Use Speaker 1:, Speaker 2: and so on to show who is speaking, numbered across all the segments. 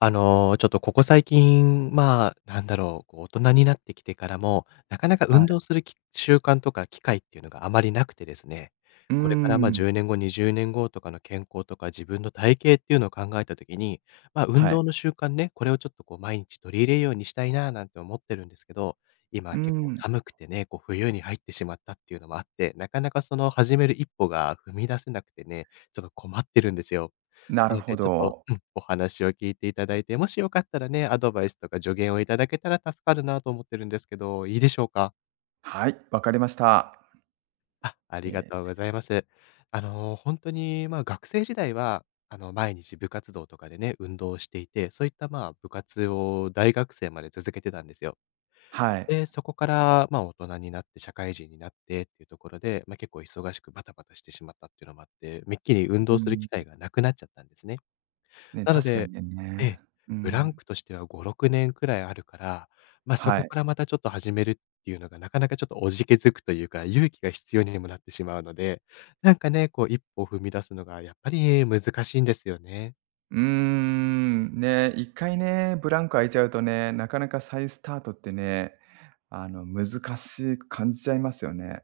Speaker 1: ちょっとここ最近、まあ、なんだろう、こう大人になってきてからも、なかなか
Speaker 2: は
Speaker 1: 運
Speaker 2: い。
Speaker 1: 動するき習慣とか機会っていうのがあまりなくてですね、
Speaker 2: うー
Speaker 1: これからまあ
Speaker 2: ん。
Speaker 1: 10年後、20年後とかの健康とか自分の体型っていうのを考えた時に、まあ運
Speaker 2: はい。
Speaker 1: 動の習慣ね、これをちょっとこう毎日取り入れるようにしたいななんて思ってるんですけど、
Speaker 2: うー
Speaker 1: 今結構
Speaker 2: ん。
Speaker 1: 寒くてね、こう冬に入ってしまったっていうのもあって、なかなかその始める一歩が踏み出せなくてね、ちょっと困ってるんですよ。
Speaker 2: なる
Speaker 1: なの
Speaker 2: ほ
Speaker 1: で、ちょっと、
Speaker 2: ど。
Speaker 1: うん、お話を聞いていただいて、もしよかったらね、アドバイスとか助言をいただけたら助かるなと思ってるんですけど、いいでしょうか？
Speaker 2: はい、わかりました。
Speaker 1: あ、あ
Speaker 2: え
Speaker 1: りがとう
Speaker 2: え、
Speaker 1: ございます。本当に、まあ、学生時代は、毎日部活動とかでね、運動をしていて、そういった、まあ、部活を大学生まで続けてたんですよ。
Speaker 2: はい。
Speaker 1: で、そこから、まあ、大人になって社会人になってっていうところで、まあ、結構忙しくバタバタしてしまったっていうのもあって、めっきり運
Speaker 2: う
Speaker 1: 動
Speaker 2: ー
Speaker 1: する機会
Speaker 2: ん。
Speaker 1: がなくなっちゃったんですね。
Speaker 2: ね、
Speaker 1: なの
Speaker 2: 確か
Speaker 1: で
Speaker 2: に
Speaker 1: え
Speaker 2: ね。
Speaker 1: え、
Speaker 2: う
Speaker 1: ブラン
Speaker 2: ん。
Speaker 1: クとしては5、6年くらいあるから、まあ、そ
Speaker 2: は
Speaker 1: こ
Speaker 2: い。
Speaker 1: からまたちょっと始めるっていうのがなかなかちょっとおじけづくというか、勇気が必要にもなってしまうので、なんかね、こう一歩踏み出すのがやっぱり難しいんですよね。
Speaker 2: うーん、ね、一回ね、ブランク空いちゃうとね、なかなか再スタートってね、難しく感じちゃいますよね。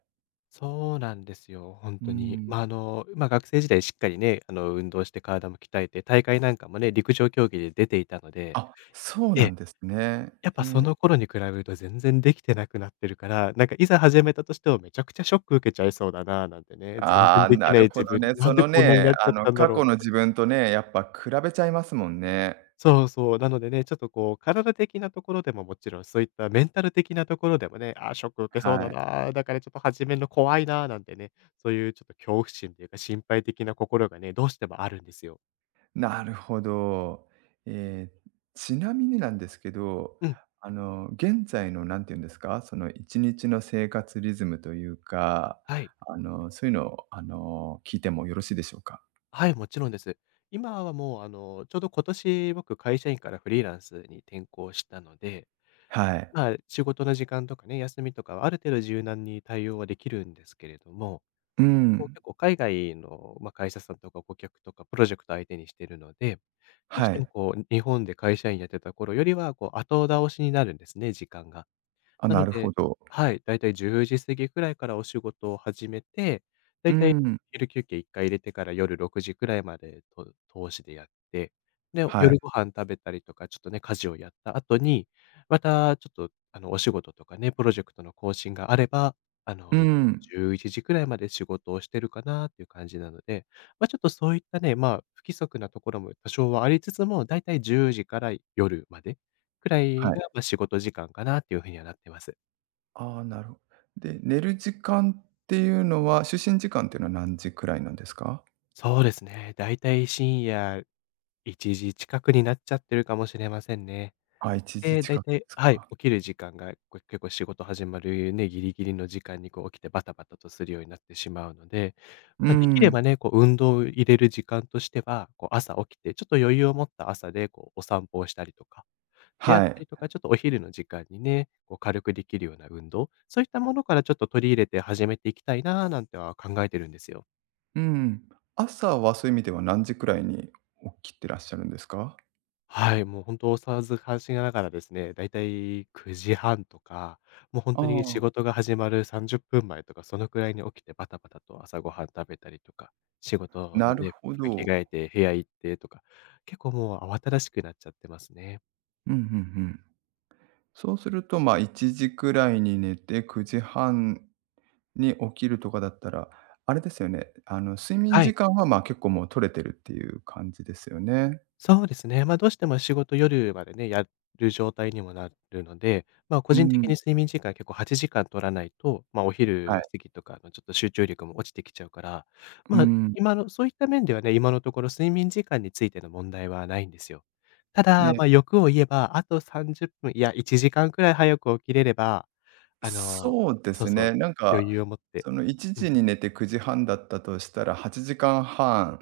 Speaker 1: そうなんですよ、本
Speaker 2: うー
Speaker 1: 当に。
Speaker 2: ん。
Speaker 1: まあ、まあ、学生時代しっかりね、運動して体も鍛えて、大会なんかもね、陸上競技で出ていたので
Speaker 2: あ、そう
Speaker 1: え
Speaker 2: な
Speaker 1: え、
Speaker 2: んですね。
Speaker 1: やっぱ
Speaker 2: え
Speaker 1: そ
Speaker 2: え。
Speaker 1: の頃に比べると全然できてなくなってるから、なんかいざ始めたとしてもめちゃくちゃショック受けちゃいそうだななんてね、全
Speaker 2: あ
Speaker 1: 然
Speaker 2: あ、
Speaker 1: でき
Speaker 2: な
Speaker 1: ない
Speaker 2: るほ
Speaker 1: 自
Speaker 2: ど
Speaker 1: 分、
Speaker 2: ね。
Speaker 1: な
Speaker 2: そ
Speaker 1: んで
Speaker 2: の
Speaker 1: こんなに
Speaker 2: ね、
Speaker 1: なっちゃったんだ
Speaker 2: 過
Speaker 1: ろう
Speaker 2: 去の
Speaker 1: って。
Speaker 2: 自分とね、やっぱ比べちゃいますもんね。
Speaker 1: そうそう、なのでね、ちょっとこう体的なところでももちろん、そういったメンタル的なところでもね、あーショック受けそうだ
Speaker 2: はい。
Speaker 1: な、だからちょっと始めるの怖いななんてね、そういうちょっと恐怖心というか心配的な心がね、どうしてもあるんですよ。
Speaker 2: なるほど。ええ、ちなみになんですけど、
Speaker 1: うん、
Speaker 2: 現在のなんていうんですか、その一日の生活リズムというか、
Speaker 1: はい。
Speaker 2: そういうのを、聞いてもよろしいでしょうか？
Speaker 1: はい、もちろんです。今はもうちょうど今年僕会社員からフリーランスに転向したので、
Speaker 2: はい。
Speaker 1: まあ、仕事の時間とかね、休みとかはある程度柔軟に対応はできるんですけれども、
Speaker 2: う
Speaker 1: なんかこう
Speaker 2: ん。
Speaker 1: 結構海外の、まあ、会社さんとか顧客とかプロジェクト相手にしてるので、どうし
Speaker 2: は
Speaker 1: ても
Speaker 2: い。
Speaker 1: こう日本で会社員やってた頃よりはこう後倒しになるんですね、時間が。
Speaker 2: あ、
Speaker 1: な
Speaker 2: な
Speaker 1: の
Speaker 2: るほ
Speaker 1: で
Speaker 2: ど。
Speaker 1: はい、だいたい10時過ぎくらいからお仕事を始めて、だ
Speaker 2: う
Speaker 1: いたい
Speaker 2: ん。
Speaker 1: 昼休憩1回入れてから夜6時くらいまでと通しでやって、で、
Speaker 2: はい。
Speaker 1: 夜ご飯食べたりとか、ちょっとね、家事をやった後に、またちょっと、お仕事とかね、プロジェクトの更新があれば、
Speaker 2: う
Speaker 1: 夜
Speaker 2: ん。
Speaker 1: 11時くらいまで仕事をしてるかなっていう感じなので、まあ、ちょっとそういったね、まあ、不規則なところも多少はありつつも、だいたい10時から夜までくらい
Speaker 2: はい。
Speaker 1: が、まあ、仕事時間かなっていうふうにはなってます。
Speaker 2: ああ、なるほど。で、寝る時間っていうのは、就寝時間っていうのは何時くらいなんですか？
Speaker 1: そうですね。だいたい深夜1時近くになっちゃってるかもしれませんね。
Speaker 2: あ、1時
Speaker 1: で、だ
Speaker 2: 近
Speaker 1: い
Speaker 2: くで
Speaker 1: たい
Speaker 2: す
Speaker 1: はい、
Speaker 2: か。
Speaker 1: 起きる時間が、こう、結構仕事始まるね、ギリギリの時間にこう起きてバタバタとするようになってしまうので、
Speaker 2: う
Speaker 1: まあ、できれ
Speaker 2: ん。
Speaker 1: ばね、こう運動を入れる時間としては、こう朝起きて、ちょっと余裕を持った朝でこうお散歩をしたりとか、であっ
Speaker 2: は
Speaker 1: た
Speaker 2: い。
Speaker 1: りとか、ちょっとお昼の時間にね、こう軽くできるような運動、そういったものからちょっと取り入れて始めていきたいなぁなんては考えてるんですよ。
Speaker 2: うん。朝はそういう意味では何時くらいに起きてらっしゃるんですか？
Speaker 1: はい、もう本当と、大騒ずかしながらですね、だいたい9時半とか、もう本
Speaker 2: あ
Speaker 1: 当に仕
Speaker 2: あ、
Speaker 1: 事が始まる30分前とか、そのくらいに起きてバタバタと朝ごはん食べたりとか、仕事
Speaker 2: な
Speaker 1: の
Speaker 2: る
Speaker 1: ね、
Speaker 2: ほ
Speaker 1: 服着
Speaker 2: ど。
Speaker 1: 替えて部屋行ってとか、結構もう慌ただしくなっちゃってますね。
Speaker 2: うんうんうん。そうすると、まあ、1時くらいに寝て9時半に起きるとかだったら、あれですよね、睡眠
Speaker 1: は
Speaker 2: 時
Speaker 1: い。
Speaker 2: 間は、まあ、結構もう取れてるっていう感じですよね。
Speaker 1: そうですね。まあ、どうしても仕事夜までね、やる状態にもなるので、まあ、個
Speaker 2: う
Speaker 1: 人的に
Speaker 2: ん。
Speaker 1: 睡眠時間結構8時間取らないと、まあ、お
Speaker 2: は
Speaker 1: 昼
Speaker 2: い。
Speaker 1: 過ぎとかのちょっと集中力も落ちてきちゃうから、
Speaker 2: う
Speaker 1: まあ、
Speaker 2: ん。
Speaker 1: 今のそういった面ではね、今のところ睡眠時間についての問題はないんですよ。ただ、
Speaker 2: ね。
Speaker 1: まあ、欲を言えば、あと30分、いや1時間くらい早く起きれれば、あの
Speaker 2: そうで
Speaker 1: そう
Speaker 2: す
Speaker 1: そう、
Speaker 2: ね、なん
Speaker 1: 余
Speaker 2: か、
Speaker 1: 裕を持って
Speaker 2: その1
Speaker 1: うん、
Speaker 2: 時に寝て9時半だったとしたら、8時間半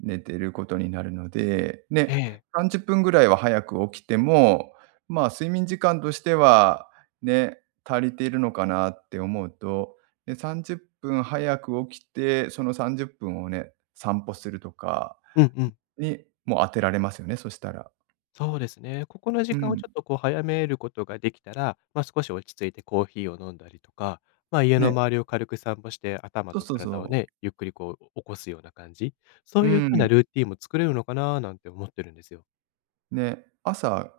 Speaker 2: 寝てることになるので、
Speaker 1: え
Speaker 2: ね、
Speaker 1: え。
Speaker 2: 30分ぐらいは早く起きても、まあ、睡眠時間としては、ね、足りているのかなって思うと、ね、30分早く起きて、その30分をね、散歩するとか
Speaker 1: うんうん。
Speaker 2: にもう当てられますよね、そしたら。
Speaker 1: そうですね。ここの
Speaker 2: う
Speaker 1: 時間を
Speaker 2: ん、
Speaker 1: ちょっとこう早めることができたら、まあ、少し落ち着いてコーヒーを飲んだりとか、まあ、家の
Speaker 2: ね、
Speaker 1: 周りを軽く散歩して、頭
Speaker 2: そう
Speaker 1: と
Speaker 2: そうそ
Speaker 1: 体を
Speaker 2: う。
Speaker 1: ね、ゆっくりこう起こすような感じ、そ
Speaker 2: う
Speaker 1: ういう風な
Speaker 2: ん、
Speaker 1: ルーティンも作れるのかななんて思ってるんですよ。
Speaker 2: ね、朝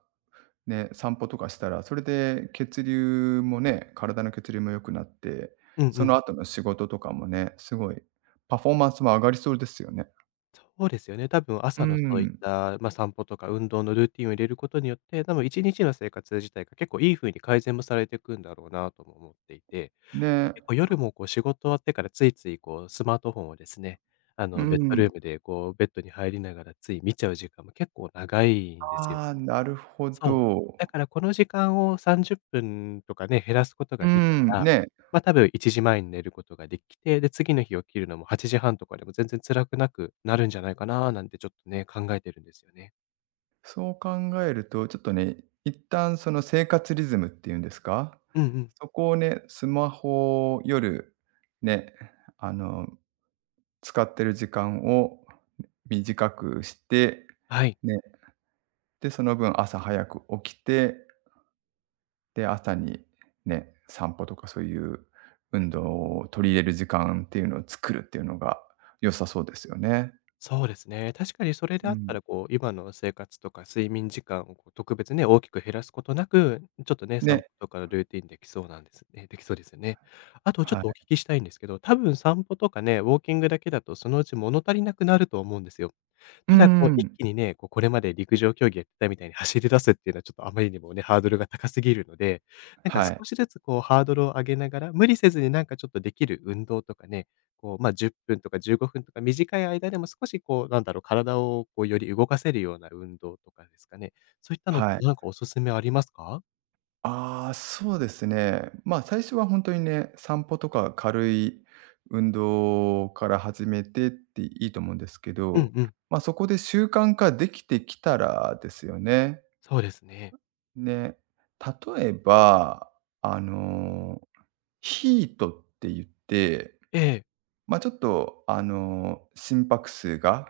Speaker 2: ね、散歩とかしたら、それで血流もね、体の血流も良くなって、
Speaker 1: うん
Speaker 2: そ
Speaker 1: う
Speaker 2: の
Speaker 1: ん。
Speaker 2: 後の仕事とかもね、すごいパフォーマンスも上がりそうですよね。
Speaker 1: そうですよね。多分
Speaker 2: うー
Speaker 1: 朝のそういっ
Speaker 2: ん。
Speaker 1: た、まあ、散歩とか運動のルーティンを入れることによって、多分1日の生活自体が結構いい風に改善もされていくんだろうなとも思っていて、で、
Speaker 2: ね。
Speaker 1: 結構夜もこう仕事終わってからついついこうスマートフォンをですね、あ
Speaker 2: う
Speaker 1: のベッドル
Speaker 2: ん。
Speaker 1: ームでこうベッドに入りながらつい見ちゃう時間も結構長いんですよ。
Speaker 2: ああ、なるほ
Speaker 1: そう。
Speaker 2: ど。
Speaker 1: だからこの時間を30分とかね、減らすこと
Speaker 2: うー
Speaker 1: ができ
Speaker 2: ん、
Speaker 1: たら、
Speaker 2: ね、
Speaker 1: ま、多分1時前に寝ることができて、で、次の日起きるのも8時半とかでも全然辛くなくなるんじゃないかななんてちょっとね、考えてるんですよね。
Speaker 2: そう考えると、ちょっとね、一旦その生活リズムっていうんですか、
Speaker 1: うんうん。
Speaker 2: そこをね、スマホを夜、ね、あの、使ってる時間を短くして、
Speaker 1: はい。
Speaker 2: ね。で、その分朝早く起きて、で、朝にね、散歩とかそういう運動を取り入れる時間っていうのを作るっていうのが良さそうですよね。
Speaker 1: そうですね。確かにそれで
Speaker 2: う
Speaker 1: あった
Speaker 2: ん。
Speaker 1: ら、こう、今の生活とか睡眠時間をこう特別ね、大きく減らすことなく、ちょっとね、散歩
Speaker 2: ね、
Speaker 1: とかのルーティンできそうなんですね。できそうですよね。あとちょっ
Speaker 2: は
Speaker 1: とお
Speaker 2: い。
Speaker 1: 聞きしたいんですけど、多分散歩とかね、ウォーキングだけだとそのうち物足りなくなると思うんですよ。
Speaker 2: うー
Speaker 1: ただ、こう、一
Speaker 2: ん、
Speaker 1: 気にね、こう、これまで陸上競技やってたみたいに走り出すっていうのはちょっとあまりにもね、ハードルが高すぎるので、なんか
Speaker 2: はい、
Speaker 1: 少しずつこう、ハードルを上げながら、無理せずになんかちょっとできる運動とかね、こう、まあ、10分とか15分とか短い間でも少しこう、なんだろう、体をこう、より動かせるような運動とかですかね。そういったのって
Speaker 2: はい。
Speaker 1: なんかおすすめありますか？
Speaker 2: ああ、そうですね。まあ、最初はほんとにね、散歩とか軽い運動から始めてっていいと思うんですけ
Speaker 1: うん
Speaker 2: ど、
Speaker 1: うん、
Speaker 2: ま、あそこで習慣化できてきたらですよね。
Speaker 1: そうですね。
Speaker 2: ね、例えば、あの、ヒートって言って、
Speaker 1: ええ、
Speaker 2: まあ、ちょっと、心拍数が、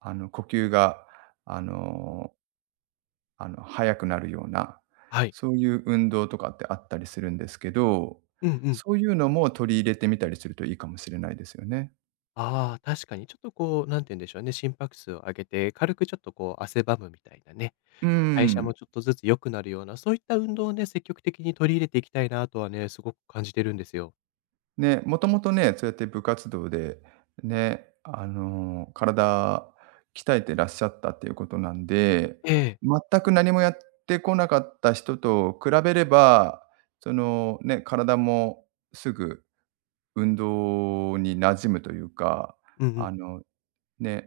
Speaker 2: 呼吸が、あの速くなるような、
Speaker 1: はい。
Speaker 2: そういう運動とかってあったりするんですけど、
Speaker 1: うんうん。
Speaker 2: そういうのも取り入れてみたりするといいかもしれないですよね。
Speaker 1: ああ、確かにちょっとこう、なんて言うんでしょうね、心拍数を上げて、軽くちょっとこう、汗ばむみたいなね、
Speaker 2: うー
Speaker 1: こう代謝も
Speaker 2: ん。
Speaker 1: ちょっとずつ良くなるような、そういった運動をね、積極的に取り入れていきたいなとはね、すごく感じてるんですよ。
Speaker 2: ね、もともとね、そうやって部活動で、ね、体鍛えてらっしゃったっていうことなんで、
Speaker 1: ええ、
Speaker 2: 全く何もやってこなかった人と比べれば、その、ね、体もすぐ運動に馴染むというか、
Speaker 1: うんう
Speaker 2: あ
Speaker 1: ん、
Speaker 2: の、ね、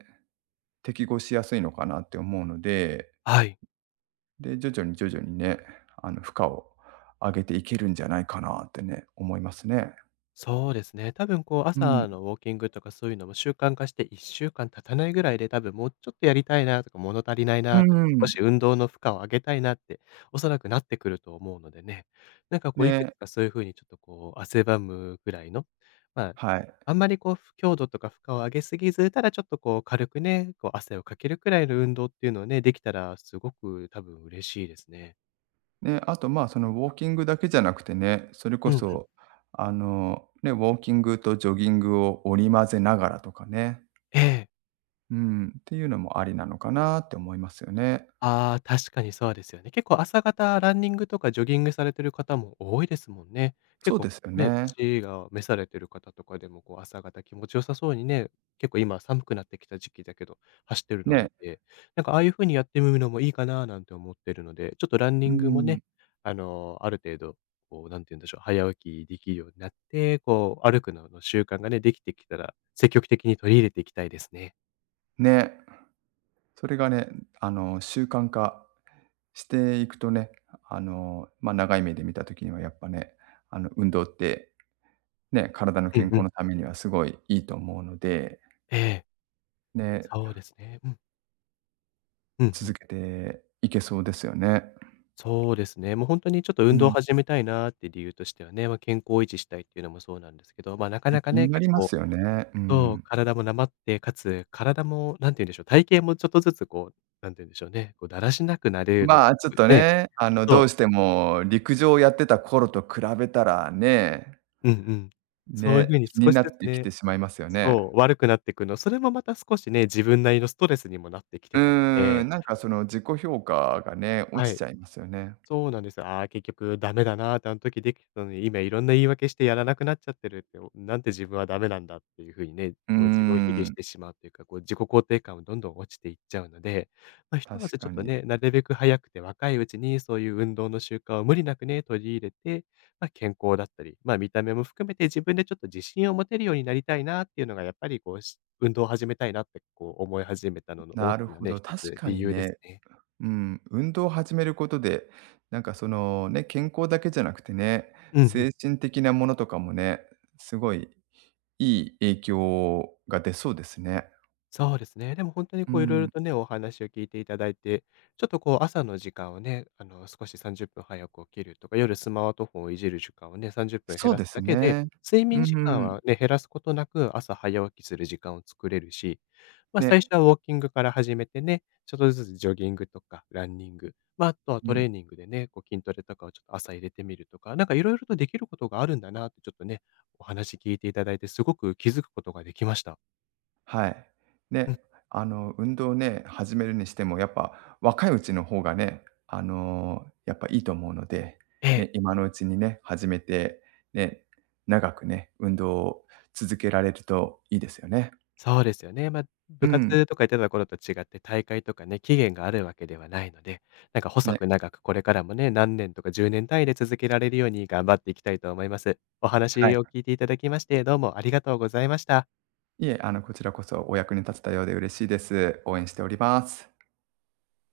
Speaker 2: 適合しやすいのかなって思うので、
Speaker 1: はい。
Speaker 2: で、徐々に徐々にね、負荷を上げていけるんじゃないかなってね、思いますね。
Speaker 1: そうですね。多分こう
Speaker 2: うん、
Speaker 1: 朝のウォーキングとかそういうのも習慣化して1週間経たないぐらいで多分もうちょっとやりたいなとか物足りない
Speaker 2: う
Speaker 1: なって、
Speaker 2: んう
Speaker 1: 少
Speaker 2: ん。
Speaker 1: し運動の負荷を上げたいなっておそらくなってくると思うのでね。なんかこういくつ
Speaker 2: ね。
Speaker 1: かそういうふうにちょっとこう汗ばむぐらいの、まあ、
Speaker 2: はい。
Speaker 1: あんまりこう強度とか負荷を上げすぎず、ただちょっとこう軽くね、こう汗をかけるくらいの運動っていうのをね、できたらすごく多分嬉しいですね。
Speaker 2: で、あと、まあ、そのウォーキングだけじゃなくてね、それ
Speaker 1: う
Speaker 2: こ
Speaker 1: んうん。
Speaker 2: そ、ね、ウォーキングとジョギングを織り交ぜながらとかね、
Speaker 1: ええ。
Speaker 2: うん、っていうのもありなのかなって思いますよね。
Speaker 1: ああ、確かにそうですよね。結構朝方ランニングとかジョギングされてる方も多いですもんね。結
Speaker 2: そう
Speaker 1: 構
Speaker 2: ですよ
Speaker 1: ね、
Speaker 2: ね。
Speaker 1: 年が召されてる方とかでもこう朝方気持ちよさそうにね、結構今寒くなってきた時期だけど、走ってるのを見
Speaker 2: ね、
Speaker 1: て、なんかああいう風にやってみるのもいいかななんて思ってるので、ちょっとランニ
Speaker 2: う
Speaker 1: ングもね、
Speaker 2: ん、
Speaker 1: ある程度、こうなんて言うんでしょう、早起きできるようになって、こう歩くのの習慣がね、できてきたら、積極的に取り入れていきたいですね。
Speaker 2: ね、それがね、習慣化していくとね、まあ、長い目で見た時にはやっぱね、運動って、ね、体の
Speaker 1: う
Speaker 2: 健
Speaker 1: んう
Speaker 2: 康
Speaker 1: ん。
Speaker 2: のためにはすごいいいと思うので、
Speaker 1: ええ、
Speaker 2: ね、
Speaker 1: そうですね。うん。うんう
Speaker 2: 続
Speaker 1: ん。
Speaker 2: けていけそうですよね。
Speaker 1: そうですね。もう本当にちょっと
Speaker 2: う
Speaker 1: 運動を
Speaker 2: ん、
Speaker 1: 始めたいなーって理由としてはね、まあ、健康を維持したいっていうのもそうなんですけど、ま、なか
Speaker 2: え、
Speaker 1: なか
Speaker 2: 気に
Speaker 1: ね、
Speaker 2: な
Speaker 1: 結
Speaker 2: りま
Speaker 1: 構
Speaker 2: すよね。う
Speaker 1: そう、
Speaker 2: ん。
Speaker 1: 体もなまって、かつ体もなんて言うんでしょう、体型もちょっとずつこう、なんて言うんでしょうね、こうだらしなくなれるの
Speaker 2: ま
Speaker 1: が
Speaker 2: あ、
Speaker 1: す
Speaker 2: ちょっ
Speaker 1: ごい
Speaker 2: と
Speaker 1: ね、
Speaker 2: ね、
Speaker 1: そ
Speaker 2: ど
Speaker 1: う、
Speaker 2: うしても陸上をやってた頃と比べたらね、
Speaker 1: うんうん。そういう
Speaker 2: ね、
Speaker 1: 風に
Speaker 2: 気に
Speaker 1: 少し
Speaker 2: な
Speaker 1: ず
Speaker 2: っ
Speaker 1: つ
Speaker 2: てき
Speaker 1: ね、
Speaker 2: てしまいますよね。
Speaker 1: そう、悪くなっていくの、それもまた少しね、自分なりのストレスにもなってき
Speaker 2: う
Speaker 1: てたの
Speaker 2: ーん、
Speaker 1: で、
Speaker 2: なんかその自己評価がね、落
Speaker 1: は
Speaker 2: ち
Speaker 1: い。
Speaker 2: ちゃいますよね。
Speaker 1: そうなんですよ。ああ、結局ダメだなーって、あの時できてたのに、今いろんな言い訳してやらなくなっちゃってるって、おなんて自分はダメなんだっていう風にね、
Speaker 2: うー
Speaker 1: こう自分を卑下し
Speaker 2: ん、
Speaker 1: てしまうというか、こう自己肯定感もどんどん落ちていっちゃうので、まあ、ひとま
Speaker 2: 確
Speaker 1: ずち
Speaker 2: か
Speaker 1: ょっと
Speaker 2: に。
Speaker 1: ね、なるべく早くて若いうちにそういう運動の習慣を無理なくね、取り入れて、まあ、健康だったり、まあ、見た目も含めて自分でちょっと自信を持てるようになりたいなっていうのがやっぱりこう、し運動を始めたいなってこう思い始めたのの大
Speaker 2: なる
Speaker 1: きな
Speaker 2: ほ
Speaker 1: ね、
Speaker 2: ど、
Speaker 1: 一
Speaker 2: 確
Speaker 1: つ
Speaker 2: か
Speaker 1: 理
Speaker 2: に
Speaker 1: 由です
Speaker 2: ね、
Speaker 1: ね。
Speaker 2: うん、運動を始めることで、なんかそのね、健康だけじゃなくてね、
Speaker 1: うんうん。
Speaker 2: 精神的なものとかもね、すごいいい影響が出そうですね。
Speaker 1: そうですね。でも本当に
Speaker 2: う
Speaker 1: こういろいろ
Speaker 2: ん、
Speaker 1: とね、お話を聞いていただいて、ちょっとこう朝の時間をね、少し30分早く起きるとか、夜スマートフォンをいじる時間をね、30分
Speaker 2: そ
Speaker 1: 減
Speaker 2: う
Speaker 1: ら
Speaker 2: で
Speaker 1: す
Speaker 2: す
Speaker 1: だけで、
Speaker 2: ね。
Speaker 1: 睡
Speaker 2: う
Speaker 1: 眠時間
Speaker 2: ん。
Speaker 1: はね、減らすことなく朝早起きする時間を作れるし、ま、最
Speaker 2: ね、
Speaker 1: 初はウォーキングから始めてね、ちょっとずつジョギングとかランニング、ま、ああとは
Speaker 2: う
Speaker 1: トレ
Speaker 2: ん、
Speaker 1: ーニングでね、こう筋トレとかをちょっと朝入れてみるとか、なんかいろいろとできることがあるんだなってちょっとね、お話聞いていただいてすごく気づくことができました。
Speaker 2: はい。
Speaker 1: うん、
Speaker 2: ね、運動ね、始めるにしても、やっぱ若いうちの方がね、やっぱいいと思うので、
Speaker 1: ええ。
Speaker 2: ね、今のうちにね、始めて、ね、長くね、運動を続けられるといいですよね。
Speaker 1: そうですよね。まあ、
Speaker 2: う
Speaker 1: 部
Speaker 2: ん、
Speaker 1: 活とかやってた頃と違って、大会とかね、期限があるわけではないので、なんか細
Speaker 2: ね、
Speaker 1: く長くこれからもね、何年とか10年単位で続けられるように頑張っていきたいと思います。お
Speaker 2: はい。
Speaker 1: 話を聞いていただきまして、どうもありがとうございました。
Speaker 2: いえ、こちらこそお役に立てたようで嬉しいです。応援しております。